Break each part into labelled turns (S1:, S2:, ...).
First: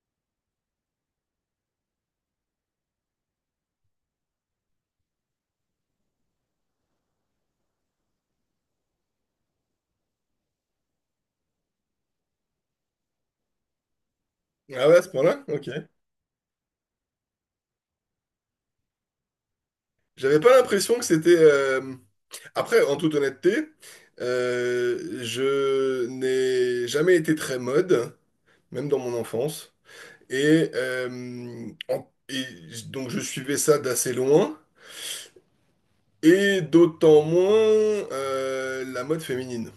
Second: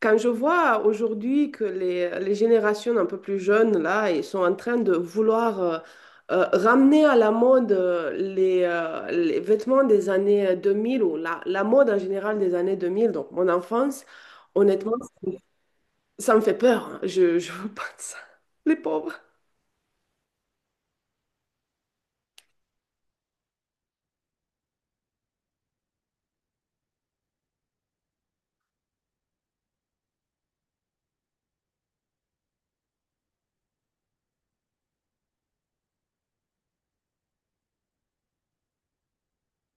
S1: Quand je vois aujourd'hui que les générations un peu plus jeunes, là, ils sont en train de vouloir ramener à la mode les vêtements des années 2000 ou la mode en général des années 2000, donc mon enfance,
S2: Ah
S1: honnêtement,
S2: ouais, à
S1: ça
S2: ce
S1: me
S2: point-là? Ok.
S1: ça me fait peur, hein. Je veux pas de ça. Les pauvres.
S2: J'avais pas l'impression que c'était. Après, en toute honnêteté, je n'ai jamais été très mode, même dans mon enfance. Et, euh, et donc je suivais ça d'assez loin, et d'autant moins la mode féminine.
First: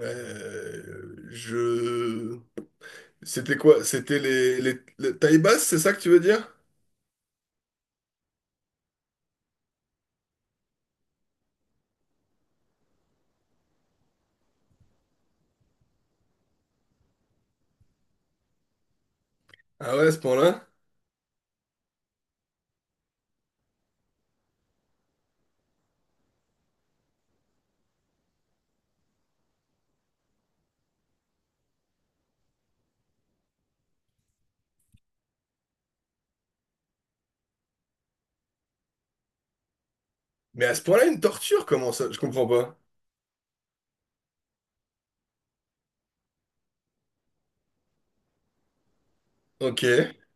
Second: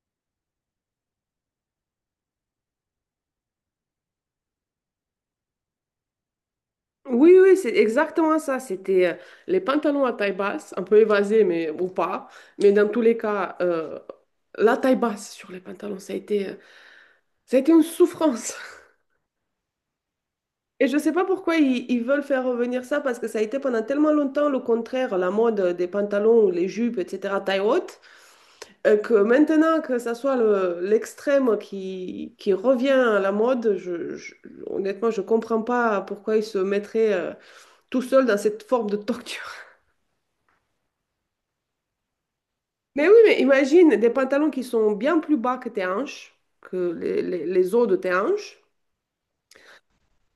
S2: Je. C'était quoi? C'était les tailles basses, c'est ça que tu veux dire?
S1: Oui, oui, c'est exactement ça. C'était les pantalons à taille basse, un peu évasés, mais ou pas. Mais dans tous les cas, la taille basse sur les pantalons, ça a été une souffrance.
S2: Ah ouais, à ce point-là?
S1: Et je sais pas pourquoi ils veulent faire revenir ça, parce que ça a été pendant tellement longtemps le contraire, la mode des pantalons, les jupes, etc., taille haute, que maintenant que ça soit l'extrême qui revient à la mode, honnêtement, je comprends pas pourquoi ils se mettraient tout seuls dans cette forme de torture.
S2: Mais à ce point-là, une torture, comment ça? Je comprends pas.
S1: Mais oui, mais imagine des pantalons qui sont bien plus bas que tes hanches, que les os de tes hanches,
S2: Ok.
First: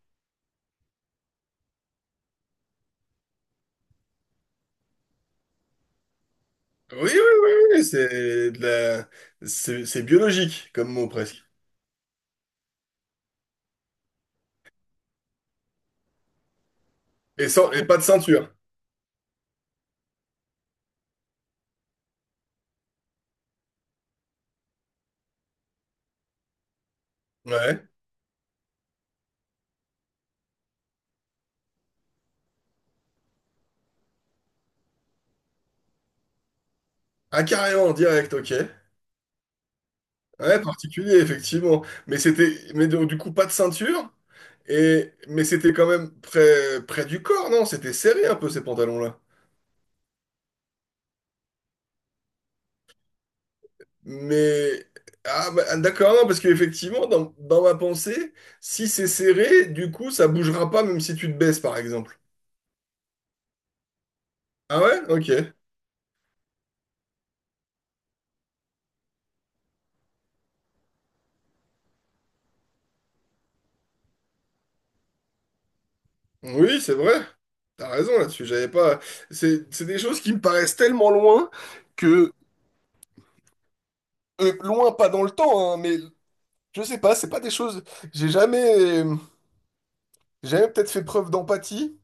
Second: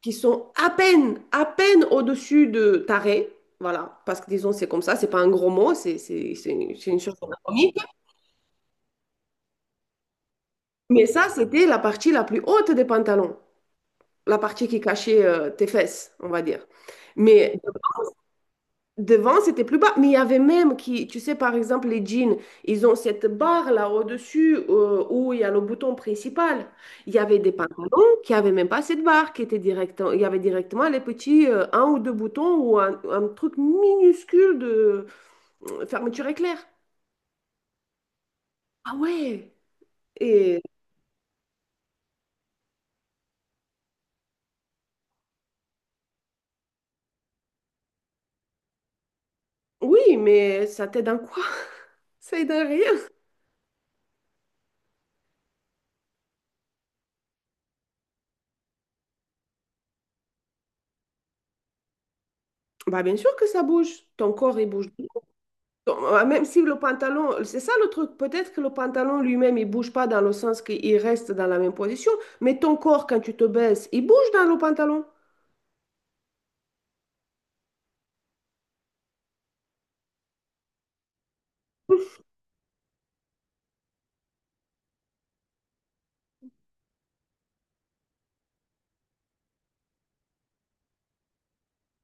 S1: qui sont à peine au-dessus de taré. Voilà, parce que disons, c'est comme ça, c'est pas un gros mot, c'est c'est- c'est une c'est
S2: Oui,
S1: une
S2: oui,
S1: chose
S2: oui, oui,
S1: anatomique.
S2: oui, c'est de la. C'est biologique comme
S1: Mais
S2: mot
S1: ça,
S2: presque.
S1: c'était la partie la plus haute des pantalons, la partie qui cachait tes fesses, on va dire.
S2: Et,
S1: Mais
S2: sans... et pas de ceinture.
S1: devant, c'était plus bas, mais il y avait même qui, tu sais, par exemple, les jeans, ils ont cette barre là au-dessus où il y a le bouton principal. Il y avait des pantalons
S2: Ouais.
S1: qui avaient même pas cette barre, qui était direct, il y avait directement les petits un ou deux boutons ou un truc minuscule de fermeture éclair.
S2: Ah, carrément, en direct, ok.
S1: Ah ouais!
S2: Ouais,
S1: Et
S2: particulier, effectivement. Mais c'était, mais donc, du coup, pas de ceinture. Et. Mais c'était quand même près du corps, non? C'était serré un peu ces pantalons-là.
S1: oui, mais ça t'aide en quoi? Ça aide en rien.
S2: Mais. Ah, bah, d'accord, non, parce qu'effectivement, dans ma pensée, si c'est serré, du coup, ça bougera pas même si tu te baisses, par exemple.
S1: Bah bien sûr que ça bouge. Ton corps, il
S2: Ah
S1: bouge.
S2: ouais? Ok.
S1: Donc, même si le pantalon, c'est ça le truc, peut-être que le pantalon lui-même, il bouge pas dans le sens qu'il reste dans la même position, mais ton corps, quand tu te baisses, il bouge dans le pantalon.
S2: Oui, c'est vrai. T'as raison là-dessus, j'avais pas. C'est des choses qui me paraissent tellement loin que. Loin, pas dans le temps, hein, mais je sais pas, c'est pas des choses. J'ai jamais. J'ai jamais peut-être fait preuve d'empathie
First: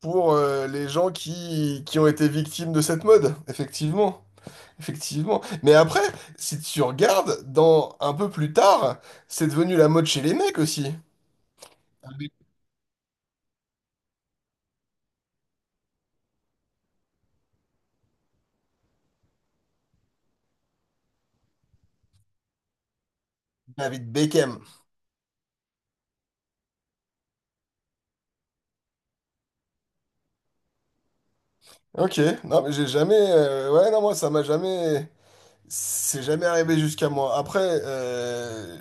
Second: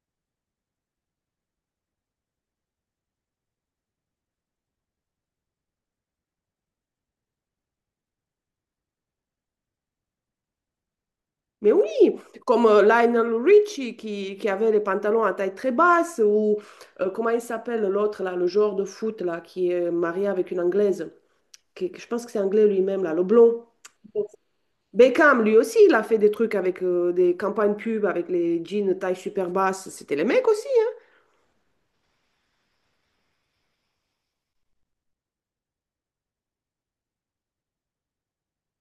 S2: pour les gens qui ont été victimes de cette mode, effectivement. Effectivement. Mais après, si tu regardes, dans un peu plus tard, c'est devenu la mode chez les mecs aussi.
S1: Mais oui,
S2: Avec
S1: comme Lionel Richie qui avait les pantalons à taille très basse, ou comment il s'appelle l'autre, là, le joueur de foot là, qui est marié avec une Anglaise, je pense que c'est anglais lui-même, là, le blond.
S2: David Beckham.
S1: Beckham, lui aussi, il a fait des trucs avec des campagnes pub, avec les jeans taille super basse. C'était les mecs aussi, hein.
S2: Ok, non, mais j'ai jamais. Ouais, non, moi, ça m'a jamais. C'est jamais arrivé jusqu'à moi. Après,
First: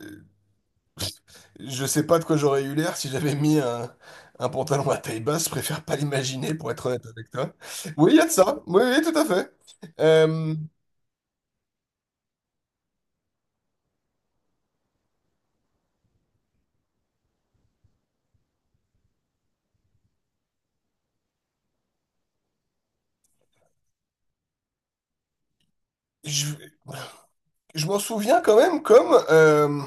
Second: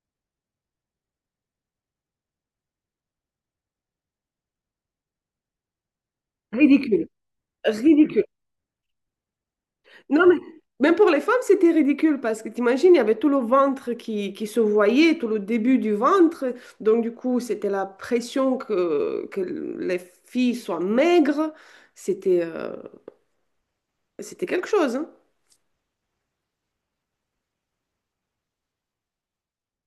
S2: je sais pas de quoi j'aurais eu l'air si j'avais mis un pantalon à taille basse. Je préfère pas l'imaginer, pour être honnête
S1: Ridicule.
S2: avec toi. Oui, il y
S1: Ridicule.
S2: a de ça. Oui, oui, tout à fait.
S1: Non, mais
S2: Euh,
S1: même pour les femmes, c'était ridicule parce que t'imagines, il y avait tout le ventre qui se voyait, tout le début du ventre. Donc, du coup, c'était la pression que les filles soient maigres. C'était euh, c'était quelque chose, hein.
S2: je je m'en souviens quand même comme,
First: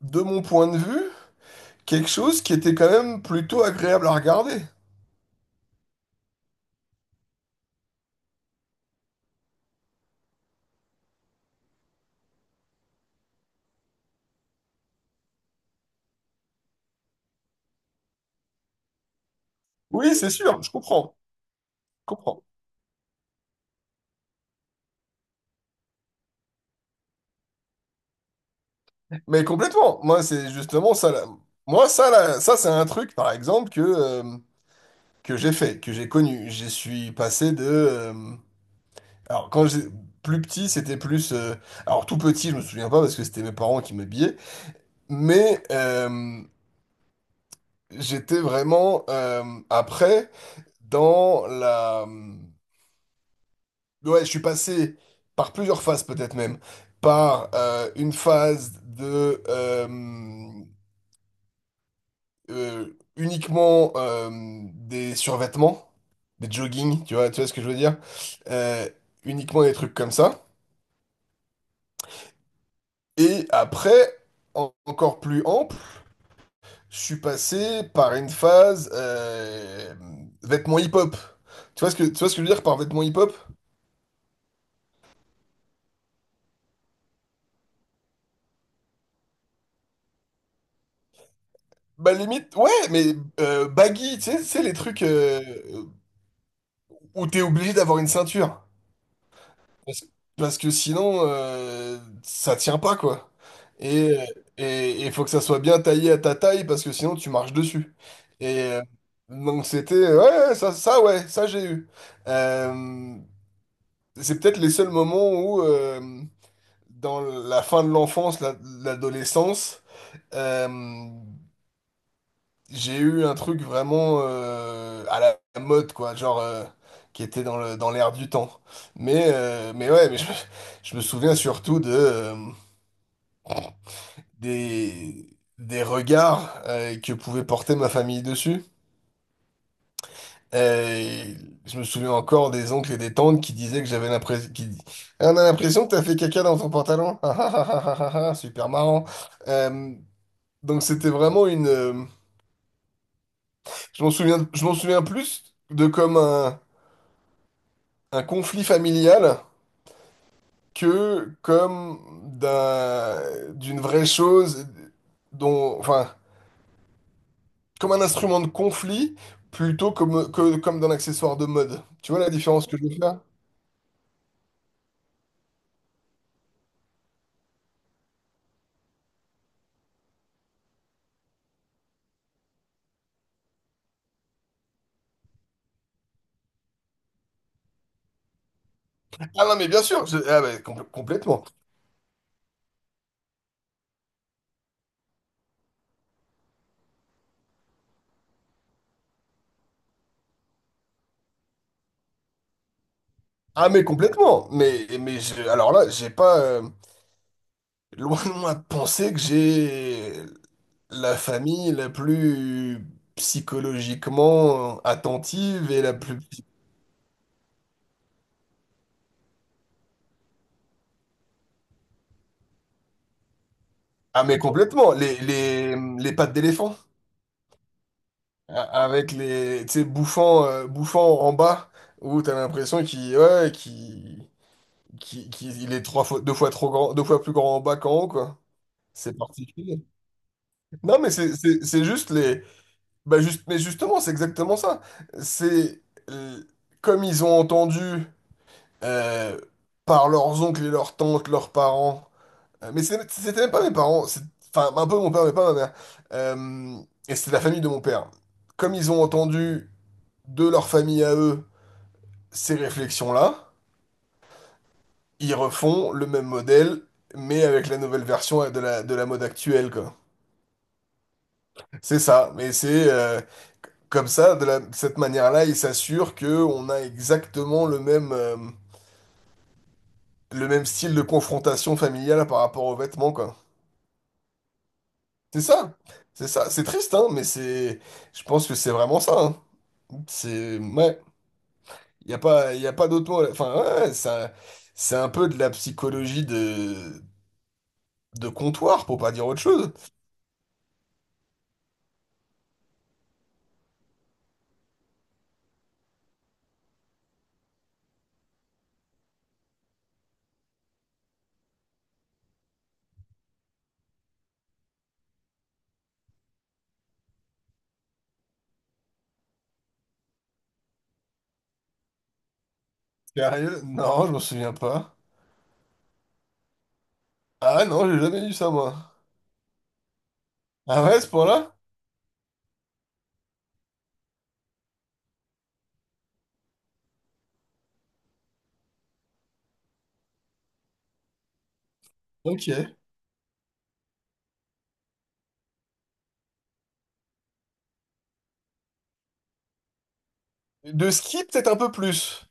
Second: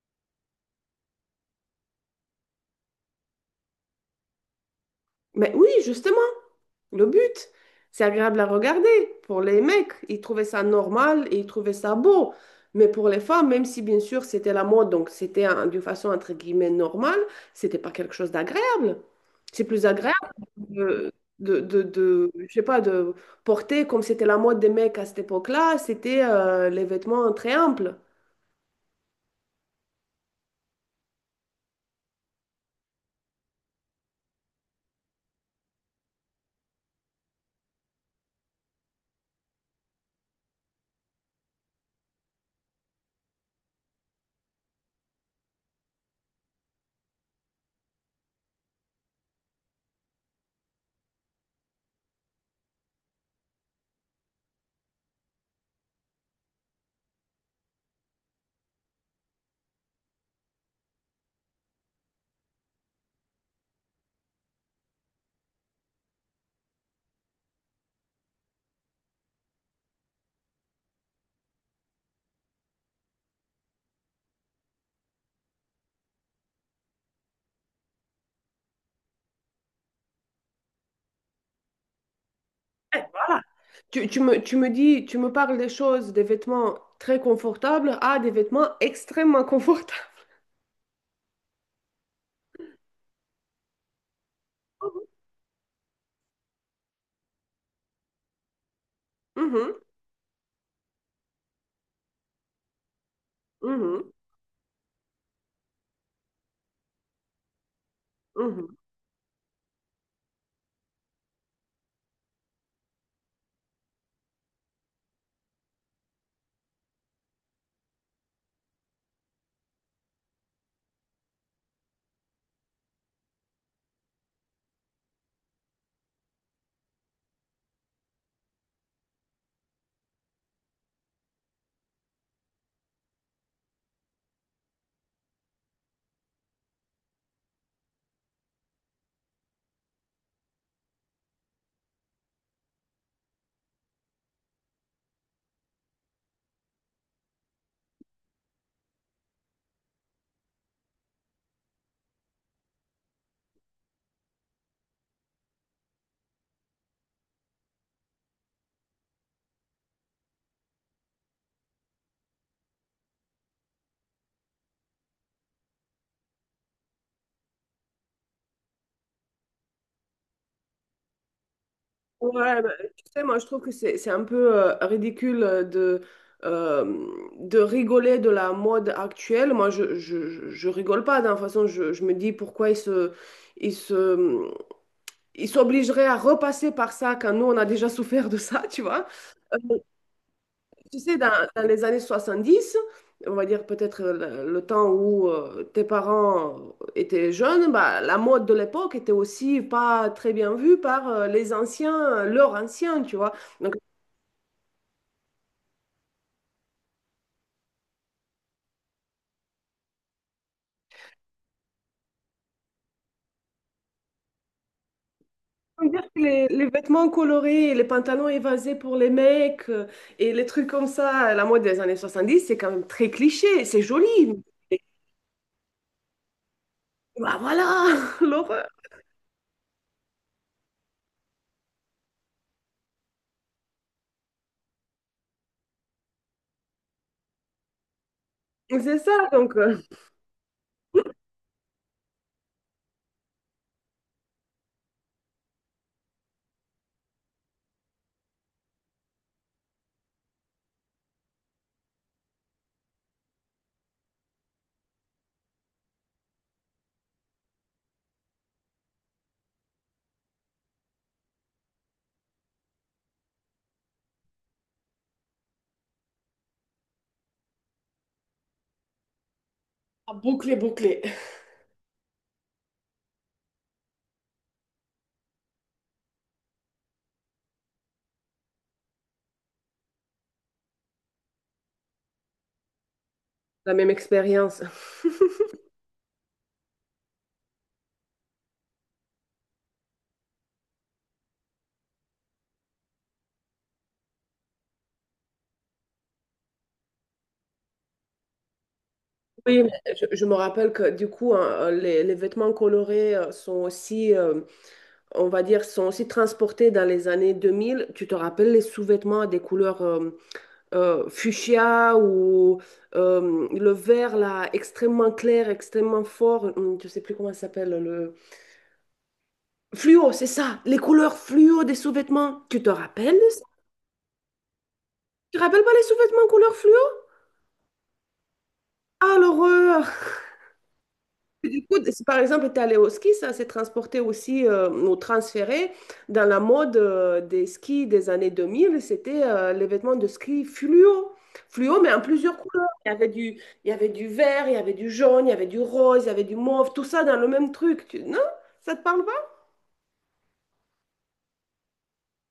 S2: de mon point de vue, quelque chose qui était quand même plutôt agréable à regarder.
S1: Mais oui, justement, le but, c'est agréable à regarder. Pour les mecs, ils trouvaient ça normal et ils trouvaient ça beau. Mais pour les femmes, même si bien sûr c'était la mode, donc c'était d'une façon entre guillemets normale, c'était pas quelque chose d'agréable. C'est plus
S2: Oui,
S1: agréable
S2: c'est sûr, je
S1: de,
S2: comprends, je comprends.
S1: je sais pas, de porter comme c'était la mode des mecs à cette époque-là, c'était les vêtements très amples.
S2: Mais complètement. Moi, c'est justement ça. Là. Moi, ça, là, ça, c'est un truc, par exemple, que j'ai fait, que j'ai connu. Je suis passé de. Alors, quand j'ai. Plus petit, c'était plus. Alors, tout petit, je me souviens pas parce que c'était mes parents qui m'habillaient. Mais j'étais vraiment. Après, dans la. Ouais, je suis passé par plusieurs phases peut-être même. Par une phase de. Euh, Uniquement des survêtements, des joggings, tu vois ce que je veux dire? Euh, Uniquement des trucs comme ça. Et après, encore plus ample, je suis passé par une phase vêtements hip-hop. Tu vois ce que je veux dire par
S1: Eh,
S2: vêtements hip-hop?
S1: voilà. Tu me parles des choses, des vêtements très confortables à des vêtements extrêmement confortables.
S2: Bah limite, ouais, mais baggy, tu sais, les trucs où t'es obligé d'avoir une ceinture.
S1: Mhm,
S2: Parce, parce que sinon, ça tient pas, quoi.
S1: mhm.
S2: Et euh, et il faut que ça soit bien taillé à ta taille, parce que sinon, tu marches dessus. Et
S1: Mhm.
S2: euh, donc c'était, ouais, ouais, ça, ouais, ça j'ai eu. Euh, C'est peut-être les seuls moments où, dans la fin de l'enfance, l'adolescence, euh, j'ai eu un truc vraiment à la mode, quoi, genre qui était dans l'air du temps. Mais ouais, mais je me souviens surtout des, des regards que pouvait porter ma famille dessus. Et je me souviens encore des oncles et des tantes qui disaient que j'avais l'impression. Qui. Ah, on a l'impression que t'as fait caca dans ton pantalon. Ah, ah, ah, ah, ah, ah, ah, super marrant. Euh, donc c'était vraiment une. Je m'en souviens plus de comme un conflit familial que comme d'un, d'une vraie chose dont. Enfin, comme un instrument de conflit plutôt comme d'un accessoire de mode. Tu vois la
S1: Ouais,
S2: différence
S1: bah,
S2: que je veux
S1: tu
S2: faire?
S1: sais, moi je trouve que c'est un peu ridicule euh, de rigoler de la mode actuelle. Moi je rigole pas, d'une façon, je me dis pourquoi ils se, ils s'obligeraient à repasser par ça quand nous on a déjà souffert de ça, tu vois.
S2: Ah non, mais
S1: Euh,
S2: bien sûr, ah, bah, compl-
S1: Tu sais, dans,
S2: complètement.
S1: dans les années 70, on va dire peut-être le temps où tes parents étaient jeunes, bah, la mode de l'époque était aussi pas très bien vue par les anciens, leurs anciens, tu vois.
S2: Ah
S1: Donc,
S2: mais complètement. Mais alors là, j'ai pas loin de moi de penser que j'ai la famille la plus psychologiquement attentive et
S1: on peut
S2: la
S1: dire
S2: plus.
S1: que les vêtements colorés, les pantalons évasés pour les mecs et les trucs comme ça, la mode des années 70, c'est quand même très cliché, c'est joli.
S2: Ah mais
S1: mais-
S2: complètement. Les pattes d'éléphant
S1: Bah voilà, l'horreur.
S2: avec les, tu sais, bouffant en bas où t'as l'impression qu'il ouais, qu'il, qu'il- qu'il- il est trois fois, deux fois trop grand, deux fois plus grand en bas qu'en haut, quoi.
S1: C'est ça,
S2: C'est
S1: donc
S2: particulier. Non mais c'est juste. Bah juste, mais justement, c'est exactement ça. C'est euh, comme ils ont entendu euh, par leurs oncles et leurs tantes, leurs parents. Mais c'était même pas mes parents. Enfin, un peu mon père, mais pas ma mère. euh, et c'est la famille de mon père. Comme ils ont entendu de leur famille à eux ces réflexions-là, ils refont le même modèle, mais avec la nouvelle version de la mode actuelle, quoi.
S1: ah, bouclé, bouclé.
S2: C'est ça. Mais c'est comme ça, de cette manière-là, il s'assure que on a exactement le même style de confrontation familiale par rapport aux vêtements, quoi.
S1: La même expérience.
S2: C'est ça, c'est ça. C'est triste, hein, mais je pense que c'est vraiment ça. Hein. C'est, ouais, il y a pas d'autre mot. Enfin, ouais, ça, c'est un peu de la psychologie de comptoir, pour pas dire autre
S1: Oui,
S2: chose.
S1: mais je me rappelle que du coup, hein, les vêtements colorés sont aussi, on va dire, sont aussi transportés dans les années 2000. Tu te rappelles les sous-vêtements à des couleurs fuchsia ou le vert là, extrêmement clair, extrêmement fort. Je sais plus comment ça s'appelle le fluo, c'est ça, les couleurs fluo des sous-vêtements. Tu te rappelles de ça?
S2: Sérieux? Non, je m'en souviens pas.
S1: Tu te rappelles pas les sous-vêtements couleur fluo?
S2: Ah non, j'ai jamais vu ça, moi.
S1: Ah, l'horreur!
S2: Ah ouais, à ce
S1: Et
S2: point-là?
S1: du coup, si par exemple, tu allé au ski, ça s'est transporté aussi ou transféré dans la mode des skis des années 2000. C'était les vêtements de ski fluo. Fluo, mais en plusieurs couleurs.
S2: Ok.
S1: Il y avait du vert, il y avait du jaune, il y avait du rose, il y avait du mauve, tout ça dans le même truc. Non? Ça te parle pas?
S2: De ski, peut-être un peu plus.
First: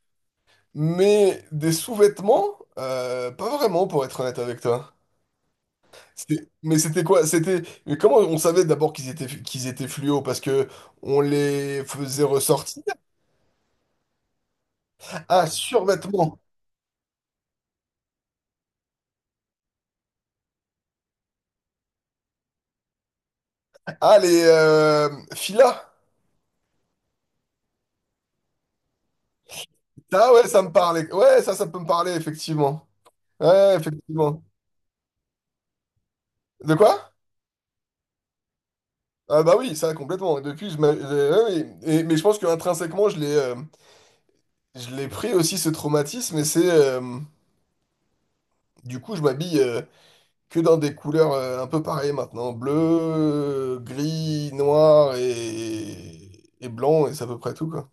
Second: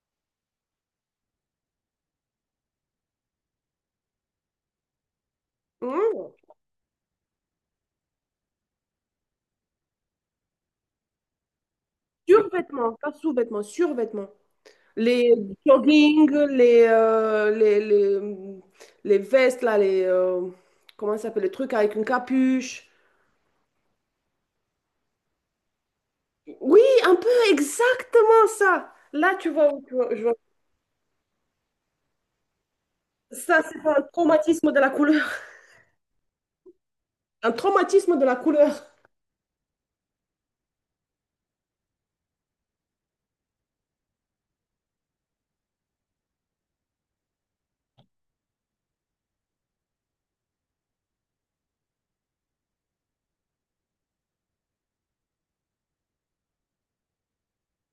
S2: Mais des sous-vêtements, pas vraiment pour être honnête avec toi.
S1: Non.
S2: Mais c'était quoi? C'était mais comment on savait d'abord qu'ils étaient fluo parce que on les faisait ressortir.
S1: Survêtements, pas sous-vêtements, survêtements. Les
S2: Ah,
S1: jogging,
S2: survêtements.
S1: les vestes, là, comment ça s'appelle, les trucs avec une capuche.
S2: Ah, les filas.
S1: Oui, un peu exactement ça. Là, tu vois, je vois.
S2: Ah ouais, ça me parlait. Ouais, ça peut me parler effectivement.
S1: Ça,
S2: Ouais,
S1: c'est pas un
S2: effectivement.
S1: traumatisme de la couleur.
S2: De quoi?
S1: Un traumatisme de la couleur.
S2: Ah bah oui, ça complètement. Depuis, ouais, oui. Mais je pense que intrinsèquement, je l'ai pris aussi ce traumatisme et c'est du coup, je m'habille que dans des couleurs un peu pareilles maintenant. Bleu, gris, noir et blanc, et c'est à peu près tout, quoi.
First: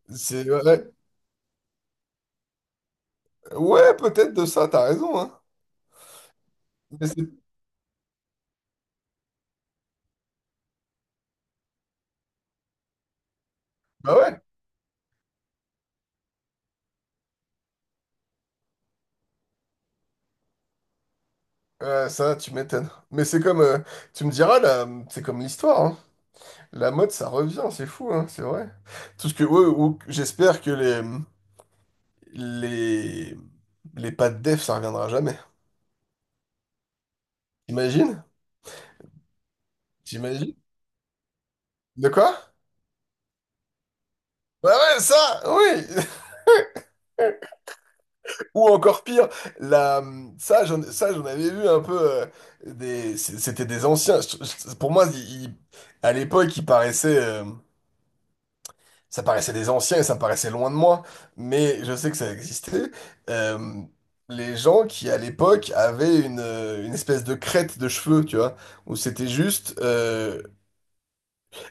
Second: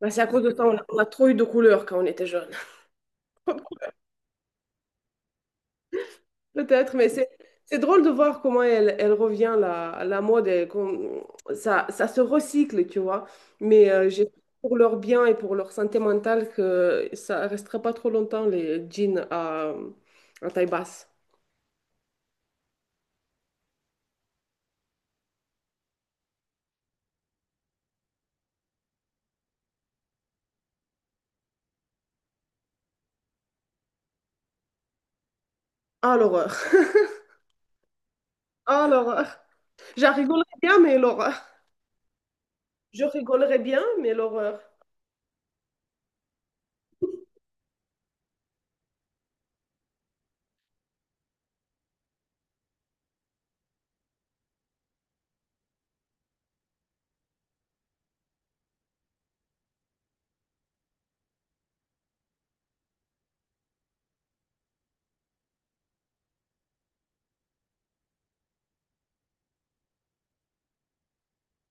S1: Bah, c'est à cause
S2: C'est,
S1: de ça,
S2: ouais,
S1: on a trop eu de couleurs quand on était jeune.
S2: ouais, peut-être de ça, t'as raison, hein.
S1: Peut-être,
S2: Mais
S1: mais c'est c'est drôle de voir comment elle revient, la mode, et ça se recycle, tu vois. Mais
S2: bah
S1: j'ai
S2: ouais,
S1: pour leur bien et pour leur santé mentale que ça restera pas trop longtemps, les jeans à taille basse.
S2: ça, tu m'étonnes. Mais c'est comme, tu me diras, là, c'est comme l'histoire, hein. La mode, ça revient, c'est fou, hein, c'est vrai. Tout ce que, ouais, j'espère que les, les, les pas de def, ça reviendra jamais.
S1: Ah, l'horreur.
S2: T'imagines?
S1: Ah, l'horreur. J'en rigolais
S2: T'imagines?
S1: bien, mais l'horreur.
S2: De quoi?
S1: Je rigolerais bien, mais l'horreur.
S2: Bah ouais, ça, oui! Ou encore pire, la, ça, j'en avais vu un peu. euh, C'était des anciens. Pour moi, à l'époque, ça paraissait des anciens et ça paraissait loin de moi. Mais je sais que ça existait. Euh, les gens qui, à l'époque, avaient une espèce de crête de cheveux, tu vois, où c'était juste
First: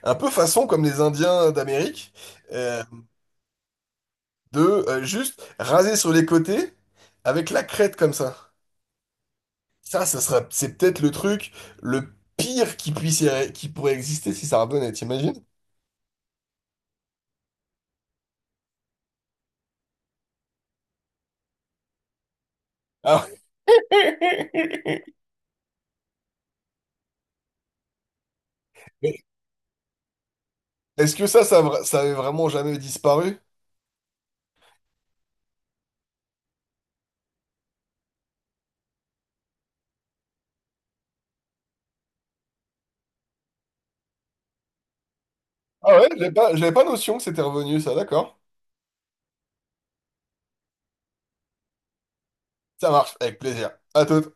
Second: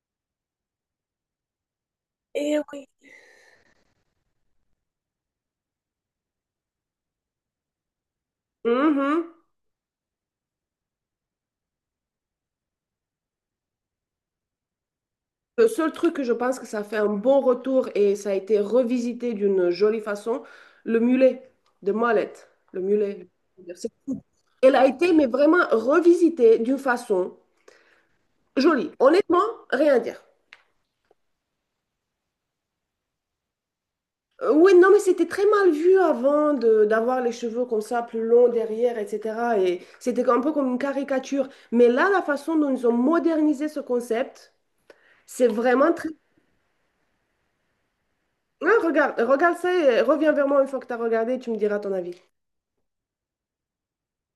S2: un peu façon comme les Indiens d'Amérique,
S1: Eh
S2: euh,
S1: oui.
S2: de juste raser sur les côtés avec la crête comme ça.
S1: Mhm.
S2: C'est peut-être le truc le pire qui pourrait exister si ça revenait, t'imagines?
S1: Le seul truc que je pense que ça fait un bon retour et ça a été revisité d'une jolie façon, le mulet de Mollett. Le mulet.
S2: Ah
S1: C'est tout. Elle
S2: ouais.
S1: a été, mais vraiment revisitée d'une façon jolie.
S2: Mais
S1: Honnêtement, rien à dire.
S2: est-ce que ça avait vraiment jamais disparu?
S1: Oui, non, mais c'était très mal vu avant d'avoir les cheveux comme ça, plus longs derrière, etc. Et c'était un peu comme une caricature. Mais là, la façon dont ils ont modernisé ce concept, c'est vraiment
S2: Ah ouais,
S1: très.
S2: j'avais pas notion que c'était revenu, ça, d'accord.
S1: Ouais, regarde, regarde ça et reviens vers moi une fois que tu as regardé, tu me diras ton avis.
S2: Ça marche, avec plaisir. À tout.